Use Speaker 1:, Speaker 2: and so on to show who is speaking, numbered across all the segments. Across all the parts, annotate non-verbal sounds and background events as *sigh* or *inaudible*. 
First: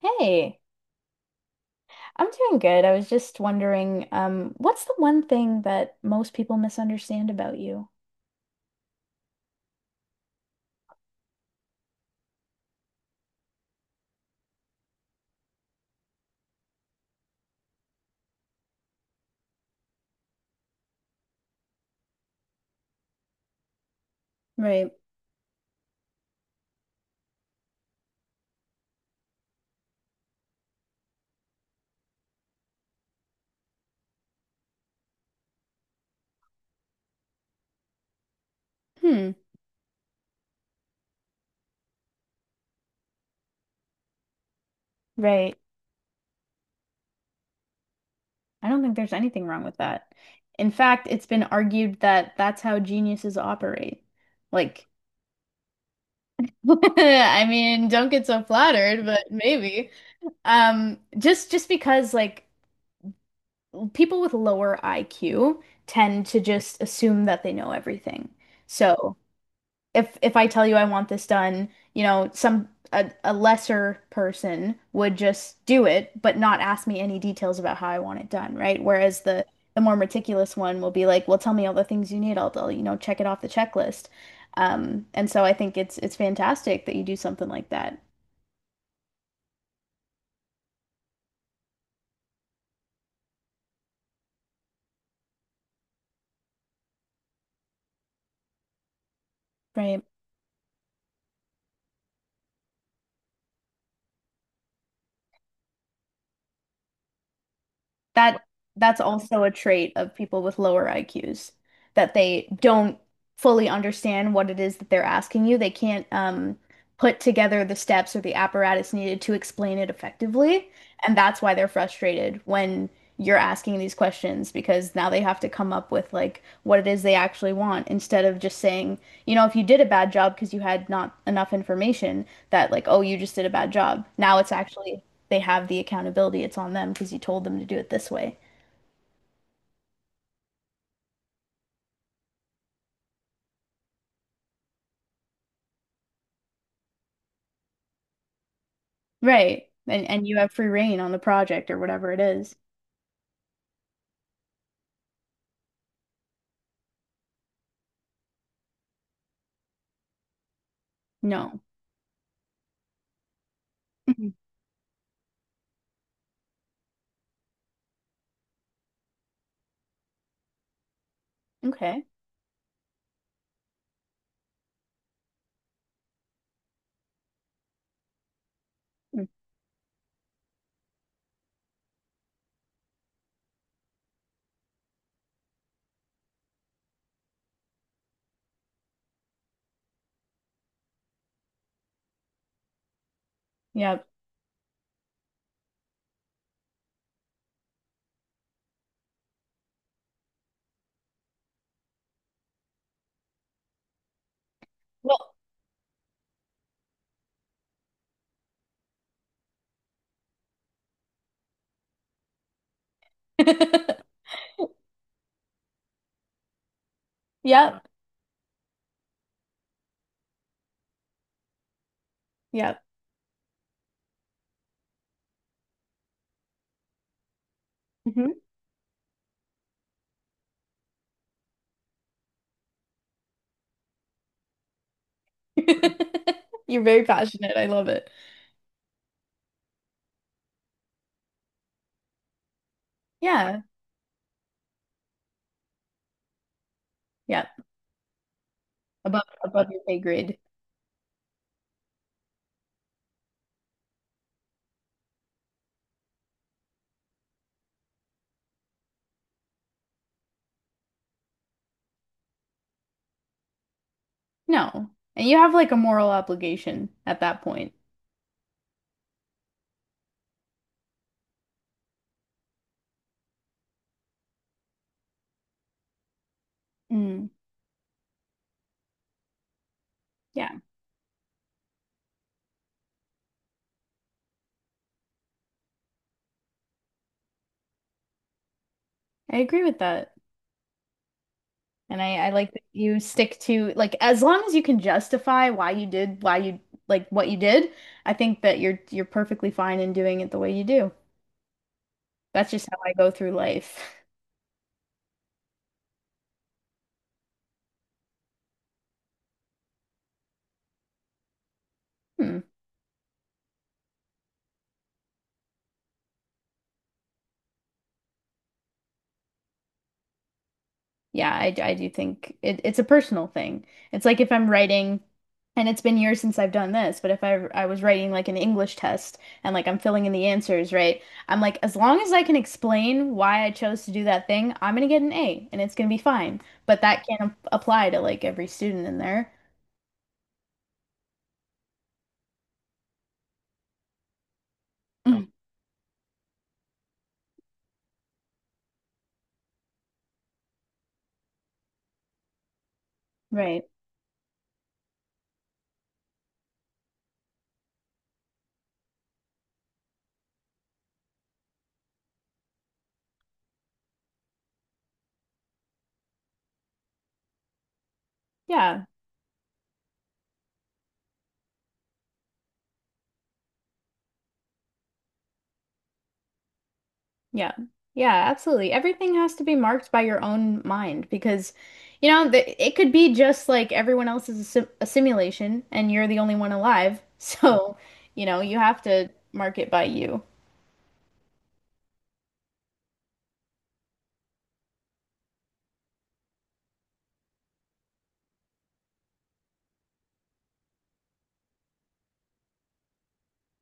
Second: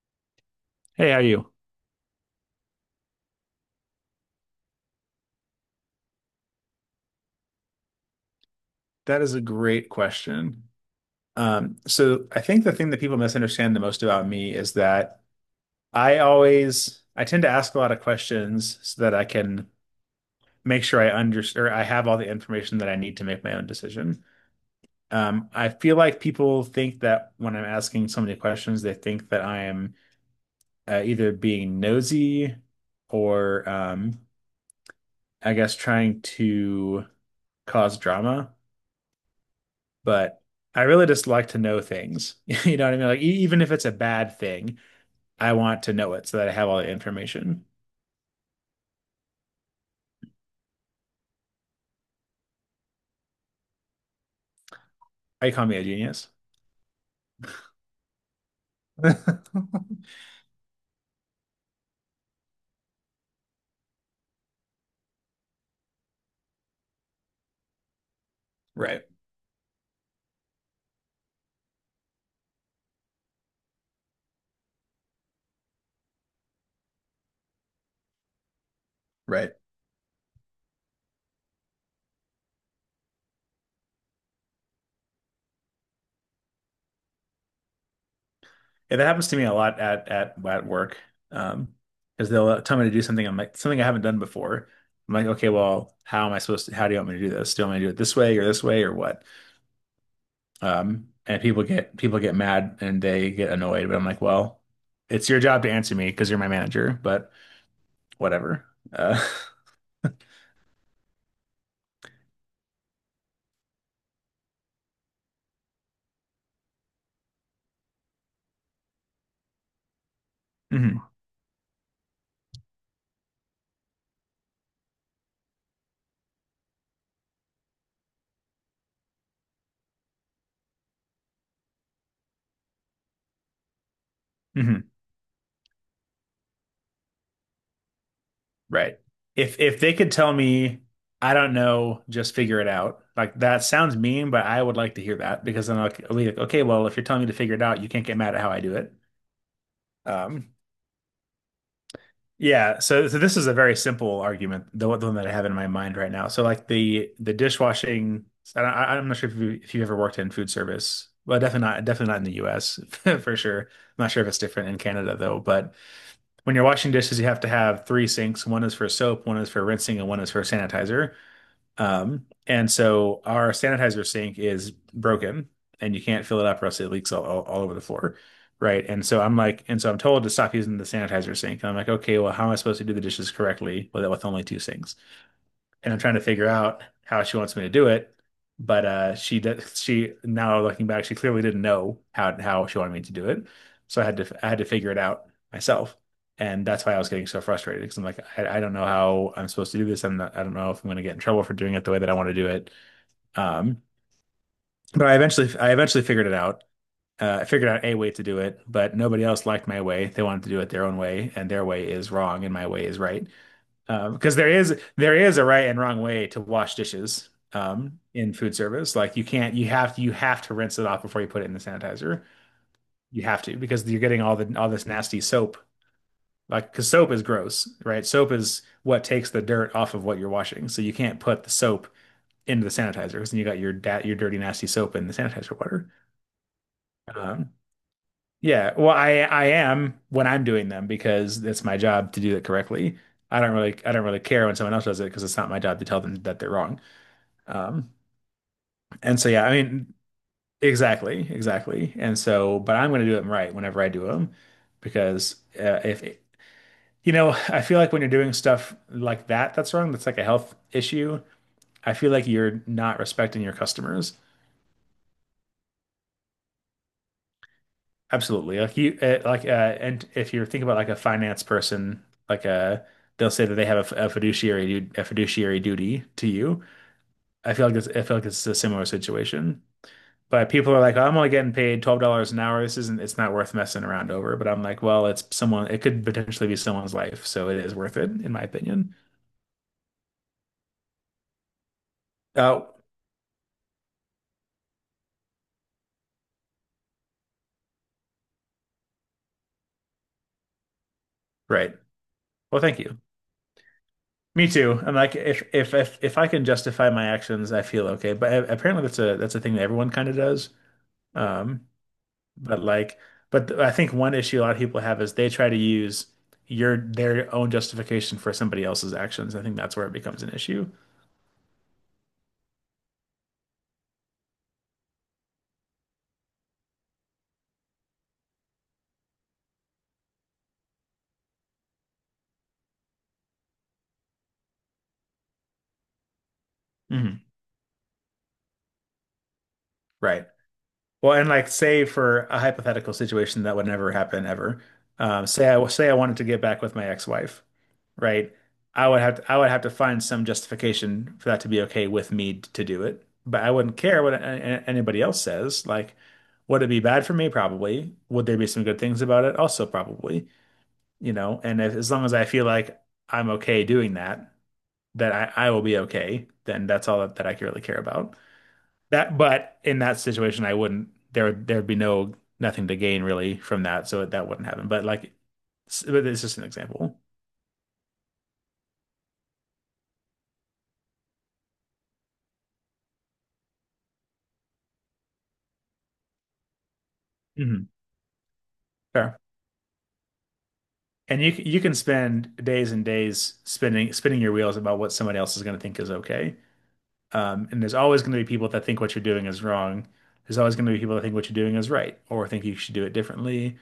Speaker 1: Hey,
Speaker 2: Hey, how are you?
Speaker 1: I'm doing good. I was just wondering, what's the one thing that most people misunderstand about you?
Speaker 2: That is a great question. So I think the thing that people misunderstand the most about me is that I tend to ask a lot of questions so that I can make sure I understand or I have all the information that I need to make my own decision.
Speaker 1: Right.
Speaker 2: I feel like people think that when I'm asking so many questions, they think that I am either being nosy or I guess trying to cause drama.
Speaker 1: Hmm.
Speaker 2: But I really just like to know things. *laughs* You know what I mean? Like, even if it's a bad thing, I
Speaker 1: Right.
Speaker 2: want to know it so that I have all the information.
Speaker 1: I don't think there's anything wrong with that. In fact, it's been argued that that's how geniuses operate. Like,
Speaker 2: I call me a genius.
Speaker 1: *laughs* I mean, don't get so flattered, but
Speaker 2: *laughs*
Speaker 1: maybe. Just because like people with lower IQ tend to just assume that they know everything.
Speaker 2: Right.
Speaker 1: So if I tell you I want this done, you know, some a lesser person would just do it, but not ask me any details about how I want it done, right? Whereas the
Speaker 2: Right.
Speaker 1: the more meticulous one will be like, well, tell me all the things you need. You know, check it off the checklist. And so I think it's fantastic that you do something like that.
Speaker 2: Yeah, that happens to me a lot at at work. Um, because they'll tell me to do something, I'm like something I haven't done before. I'm like, okay, well, how am I supposed to? How do you want me to do this? Do you want me to do it this way or what?
Speaker 1: Right.
Speaker 2: And people get mad and they get annoyed, but I'm like, well, it's your job to answer me because you're my manager, but
Speaker 1: That
Speaker 2: whatever.
Speaker 1: that's
Speaker 2: Uh,
Speaker 1: also a trait of people with lower IQs that they don't fully understand what it is that they're asking you. They can't put together the steps or the apparatus needed to explain it effectively,
Speaker 2: *laughs*
Speaker 1: and that's why they're frustrated when you're asking these questions because now they have to come up with like what it is they actually want instead of just saying, you know, if you did a bad job because you had not enough information that like, oh, you just did a bad job. Now it's
Speaker 2: hmm
Speaker 1: actually they have the accountability. It's on them because you told them to do it this way.
Speaker 2: Right. If they could tell me, I don't know, just figure it out. Like that sounds mean, but I would like to hear that because then I'll be like, okay, well, if you're telling me to figure it out, you can't get mad at how I do it.
Speaker 1: Right. And you have
Speaker 2: Um,
Speaker 1: free reign on the project or whatever it is.
Speaker 2: yeah. So this is a very simple argument, the one that I have in my mind right now. So like the dishwashing. I, don't- I- I'm not sure if you if you've ever worked in food service. Well,
Speaker 1: No.
Speaker 2: definitely not in the U.S. *laughs* for sure. I'm not sure if
Speaker 1: Mhm.
Speaker 2: it's different in Canada though, but. When you're washing dishes, you have to have three sinks. One is for soap, one is for rinsing, and one is for sanitizer.
Speaker 1: Okay.
Speaker 2: And so our sanitizer sink is broken, and you can't fill it up, or else it leaks all over the floor, right? And so
Speaker 1: Mm.
Speaker 2: I'm like, and so I'm told to stop using the sanitizer sink. And I'm like, okay, well, how am I supposed to do the dishes correctly with only two sinks? And I'm trying to figure out how she wants me to do it. But she, now looking back, she clearly didn't know how she wanted me to do it. So
Speaker 1: Yep.
Speaker 2: I had to figure it out myself, and that's why I was getting so frustrated, because I'm like I don't know how I'm supposed to do this. I don't know if I'm going to get in trouble for doing it the way that I want to do it. Um, but
Speaker 1: Well.
Speaker 2: I eventually figured it out. I figured out a way to do it, but nobody else liked my way. They wanted to do it their own way, and their way is wrong, and my way is right.
Speaker 1: *laughs*
Speaker 2: Because there is a right and wrong way to wash dishes
Speaker 1: Yep.
Speaker 2: in food service. Like you can't, you have to rinse it off before you put it in the sanitizer.
Speaker 1: Yep.
Speaker 2: You have to, because you're getting all the all this nasty soap. Like because soap is gross, right? Soap
Speaker 1: Mhm.
Speaker 2: is what takes the dirt off of what you're washing. So you can't put the soap into the sanitizer, because then you got your da your dirty nasty soap in the sanitizer water.
Speaker 1: *laughs* You're very
Speaker 2: Um,
Speaker 1: passionate. I love it.
Speaker 2: yeah, well I am when I'm doing them because that's my job to do it correctly.
Speaker 1: Yeah.
Speaker 2: I don't really care when someone else does it because it's not my job to tell them that they're wrong.
Speaker 1: Yep.
Speaker 2: Um, and
Speaker 1: Above
Speaker 2: so yeah, I
Speaker 1: above your
Speaker 2: mean,
Speaker 1: pay grade.
Speaker 2: exactly, exactly. And so, but I'm going to do them right whenever I do them because if you know, I feel like when you're doing stuff like that that's wrong, that's like a health issue. I feel like you're not respecting your customers.
Speaker 1: No. And you have like a moral obligation at that point.
Speaker 2: Absolutely. Like and if you're thinking about like a finance person, like uh they'll say that they have a fiduciary a fiduciary duty to you.
Speaker 1: Mm.
Speaker 2: I feel like it's a similar situation. But
Speaker 1: Yeah.
Speaker 2: people are like, oh, I'm only getting paid $12 an hour. This isn't, it's not worth messing around over. But I'm like, well, it could potentially be someone's life, so it is worth it, in my opinion.
Speaker 1: I agree with that. And I like that
Speaker 2: Oh,
Speaker 1: you stick to like as long as you can justify why you like what you did, I think that you're perfectly fine in doing it the way you do.
Speaker 2: right.
Speaker 1: That's
Speaker 2: Well,
Speaker 1: just how
Speaker 2: thank
Speaker 1: I
Speaker 2: you.
Speaker 1: go through life. *laughs*
Speaker 2: Me too. I'm like, if I can justify my actions, I feel okay. But apparently, that's a thing that everyone kind of does. Um,
Speaker 1: Hmm.
Speaker 2: but like, I think one issue a lot of people have is they try to use your their own justification for somebody else's actions. I think that's where it becomes an issue.
Speaker 1: Yeah, I do think it's a personal thing. It's like if I'm writing, and it's been years since I've done this, but if I was writing like an English test and like I'm filling in the answers, right? I'm like, as long as I can explain why I chose to do that thing, I'm gonna get an A and it's gonna be fine. But that
Speaker 2: Hmm.
Speaker 1: can't apply to like every student in there.
Speaker 2: Right. Well, and like say for a hypothetical situation that would never happen ever.
Speaker 1: Mm.
Speaker 2: Say I wanted to get back with my ex-wife, right? I would have to find some justification for that to be okay with me to do it. But I
Speaker 1: Right.
Speaker 2: wouldn't care what anybody else says. Like, would it be bad for me? Probably. Would there be some good things about it? Also, probably. You know, and if, as long as I feel like I'm okay doing that, that I will be okay, then that's all that I really care about.
Speaker 1: Yeah.
Speaker 2: That, but in that situation, I wouldn't. There'd be no nothing to gain really from that, so that wouldn't happen. But like, but it's just an example.
Speaker 1: Yeah. Yeah, absolutely. Everything has to be marked by your own mind because, you know, th it could be just like everyone else is a simulation and you're the only one alive. *laughs*
Speaker 2: Hmm.
Speaker 1: So, you know, you have to
Speaker 2: Fair.
Speaker 1: mark it by you.
Speaker 2: And you can spend days and days spinning your wheels about what somebody else is going to think is okay. And there's always going to be people that think what you're doing is wrong. There's always going to be people that think what you're doing is right or think you should do it differently.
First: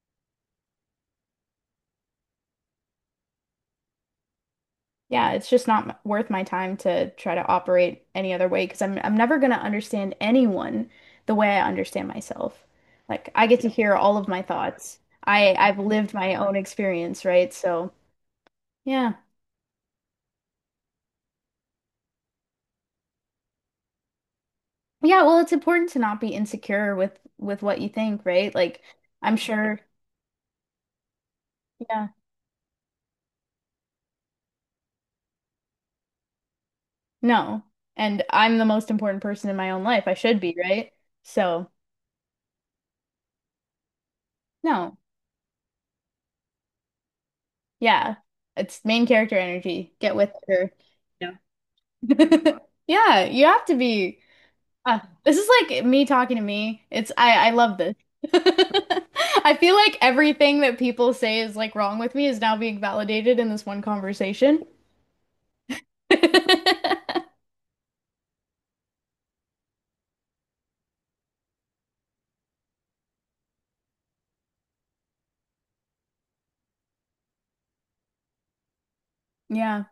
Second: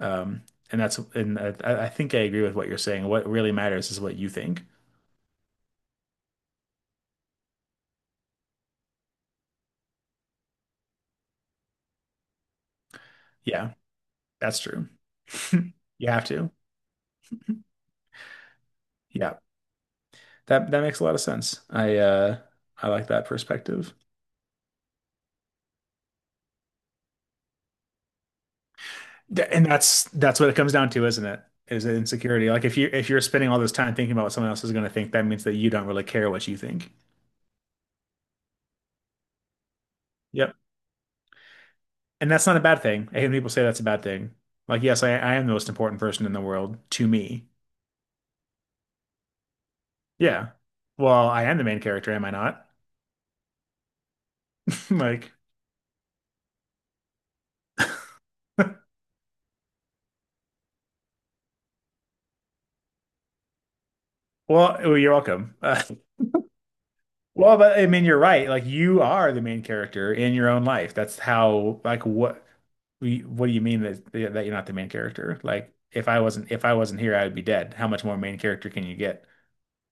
Speaker 2: Um, and that's and I think I agree with what you're saying. What really matters is what you think.
Speaker 1: Yeah, it's just not m- worth my time to try to operate any other way because I'm never going to understand anyone the way I understand myself. Like I get to
Speaker 2: Yeah,
Speaker 1: hear all of my
Speaker 2: that's true.
Speaker 1: thoughts. I
Speaker 2: *laughs*
Speaker 1: I've
Speaker 2: You
Speaker 1: lived
Speaker 2: have
Speaker 1: my
Speaker 2: to.
Speaker 1: own experience, right? So, yeah.
Speaker 2: Yeah. That that makes a lot of sense. I like that perspective.
Speaker 1: Yeah, well, it's important to not be insecure with what you think, right? Like, I'm
Speaker 2: And
Speaker 1: sure,
Speaker 2: that's what it comes down to, isn't it? Is
Speaker 1: yeah,
Speaker 2: insecurity. Like if you if you're spending all this time thinking about what someone else is going to think, that means that you don't really care what you think.
Speaker 1: no. And I'm the most important person in my own life. I should be,
Speaker 2: Yep.
Speaker 1: right? So,
Speaker 2: And that's not a bad thing. I hate when people say that's a bad thing. Like,
Speaker 1: no.
Speaker 2: yes, I am the most important person in the world to me.
Speaker 1: Yeah. It's main character energy. Get with
Speaker 2: Yeah.
Speaker 1: her.
Speaker 2: Well,
Speaker 1: Yeah.
Speaker 2: I am the main character, am I not?
Speaker 1: *laughs* Yeah, you have to be.
Speaker 2: *laughs* Like,
Speaker 1: This is like me talking to me. It's I love this. *laughs* I feel like everything that people say is like wrong with me is now being validated in this one conversation.
Speaker 2: well,
Speaker 1: *laughs*
Speaker 2: oh, you're welcome. *laughs* Well, but I mean, you're right. Like you are the main character in your own life. That's how, like, what, what do you mean that you're not the main character? Like, if I wasn't here, I would be dead. How much more main character can you get?
Speaker 1: Yeah.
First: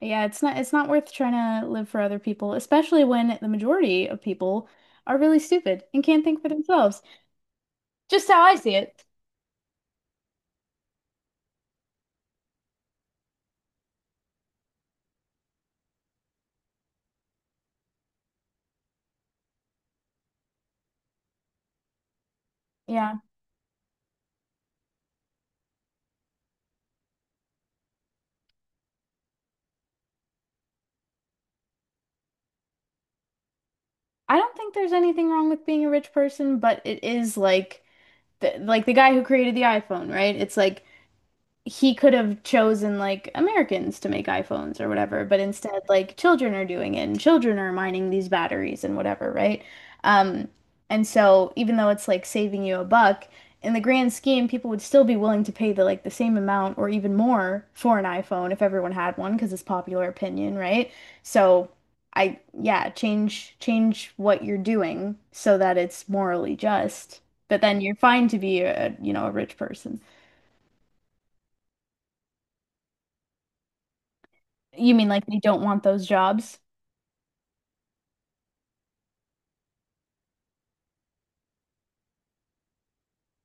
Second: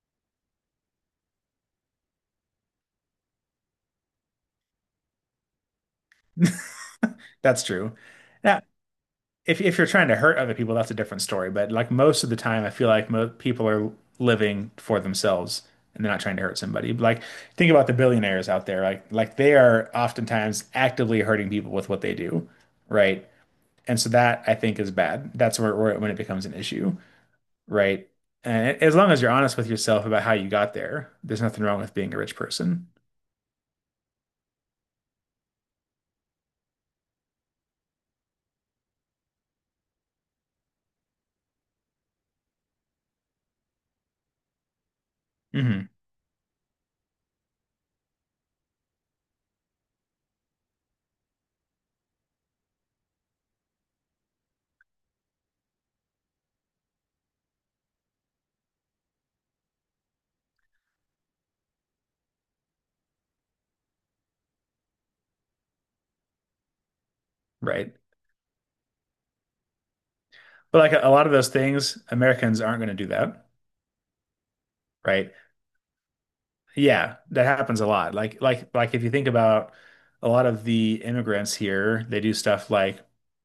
Speaker 1: Yeah, it's not worth trying to live for other people, especially when the majority of people are really stupid and can't think for themselves.
Speaker 2: That's true.
Speaker 1: Just how I
Speaker 2: Now,
Speaker 1: see it.
Speaker 2: if you're trying to hurt other people, that's a different story. But like most of the time, I feel like mo people are living for themselves and they're not trying to hurt somebody. Like, think about the billionaires out there. Like they are oftentimes actively hurting people with what they do,
Speaker 1: Yeah.
Speaker 2: right? And so that I think is bad. That's where when it becomes an issue, right? And as long as you're honest with yourself about how you got there, there's nothing wrong with being a rich person.
Speaker 1: I don't think there's anything wrong with being a rich person, but it is like like the guy who created the iPhone, right? It's like he could have chosen like Americans to make iPhones or whatever, but instead
Speaker 2: Mm-hmm.
Speaker 1: like children are doing it and children are mining these batteries and whatever, right? Um, and so even though it's like saving you a buck, in the grand scheme, people would still be willing to pay the like the same amount or even more for an iPhone if everyone had one because it's popular opinion, right? So I yeah, change what you're doing so that it's morally just, but then you're
Speaker 2: Right.
Speaker 1: fine to be a, you know, a rich person.
Speaker 2: But like a lot of those things, Americans aren't going to do that,
Speaker 1: You mean like
Speaker 2: right?
Speaker 1: they don't want those jobs?
Speaker 2: Yeah, that happens a lot. Like if you think about a lot of the immigrants here, they do stuff like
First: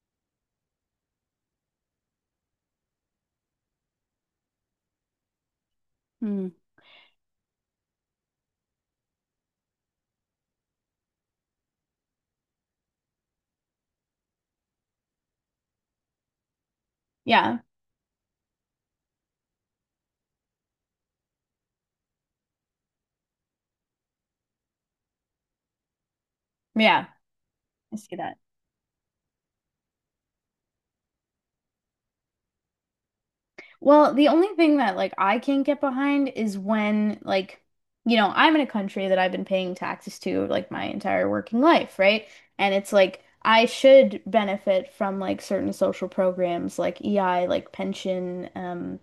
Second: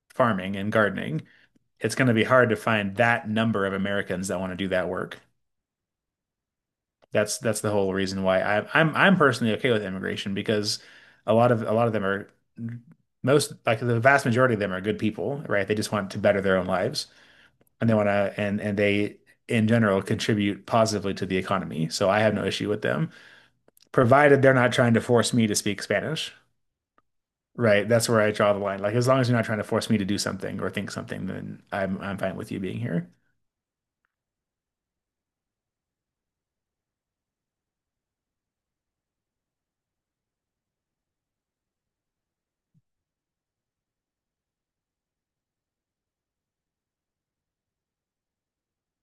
Speaker 2: farming and gardening. It's going to be hard to find that number of Americans that want to do that work.
Speaker 1: Hmm.
Speaker 2: That's the whole reason why I'm personally okay with immigration, because a lot of them are most like the vast majority of them are good people, right? They just want to better their own lives
Speaker 1: Yeah.
Speaker 2: and they want to and they in general contribute positively to the economy. So I have no issue with them, provided they're not trying to force me to speak Spanish.
Speaker 1: Yeah.
Speaker 2: Right.
Speaker 1: I
Speaker 2: That's
Speaker 1: see
Speaker 2: where I
Speaker 1: that.
Speaker 2: draw the line. Like as long as you're not trying to force me to do something or think something, then I'm fine with you being here.
Speaker 1: Well, the only thing that like I can't get behind is when I'm in a country that I've been paying taxes to like my entire working life, right? And it's like I should benefit from like certain social programs like EI, like pension,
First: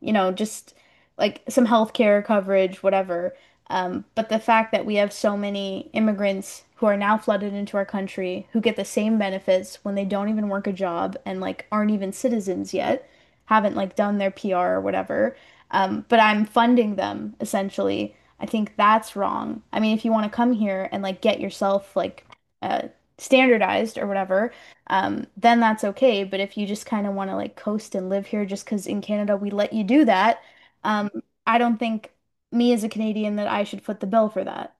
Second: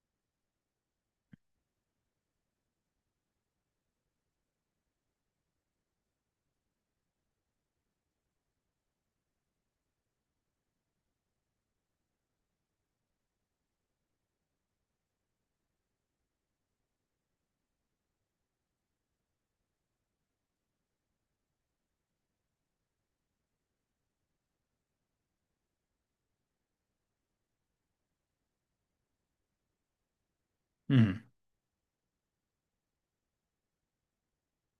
Speaker 1: you know, just like some healthcare coverage, whatever. But the fact that we have so many immigrants who are now flooded into our country who get the same benefits when they don't even work a job and like aren't even citizens yet haven't like done their PR or whatever, but I'm funding them essentially. I think that's wrong. I mean, if you want to come here and like get yourself like uh, standardized or whatever, then that's okay. But if you just kind of want to like coast and live here just because in Canada we let you do that, um,
Speaker 2: Mhm.
Speaker 1: I don't think me as a Canadian that I should foot the bill for that.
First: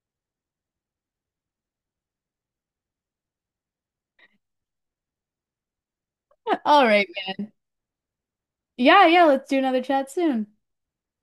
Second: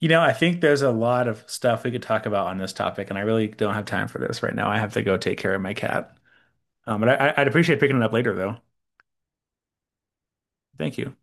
Speaker 2: You know, I think there's a lot of stuff we could talk about on this topic, and I really don't have time for this right now. I have to go take care of my cat.
Speaker 1: *laughs* All right,
Speaker 2: But
Speaker 1: man.
Speaker 2: I'd appreciate picking it up later, though.
Speaker 1: Yeah, yeah, let's do another chat soon.
Speaker 2: Thank you.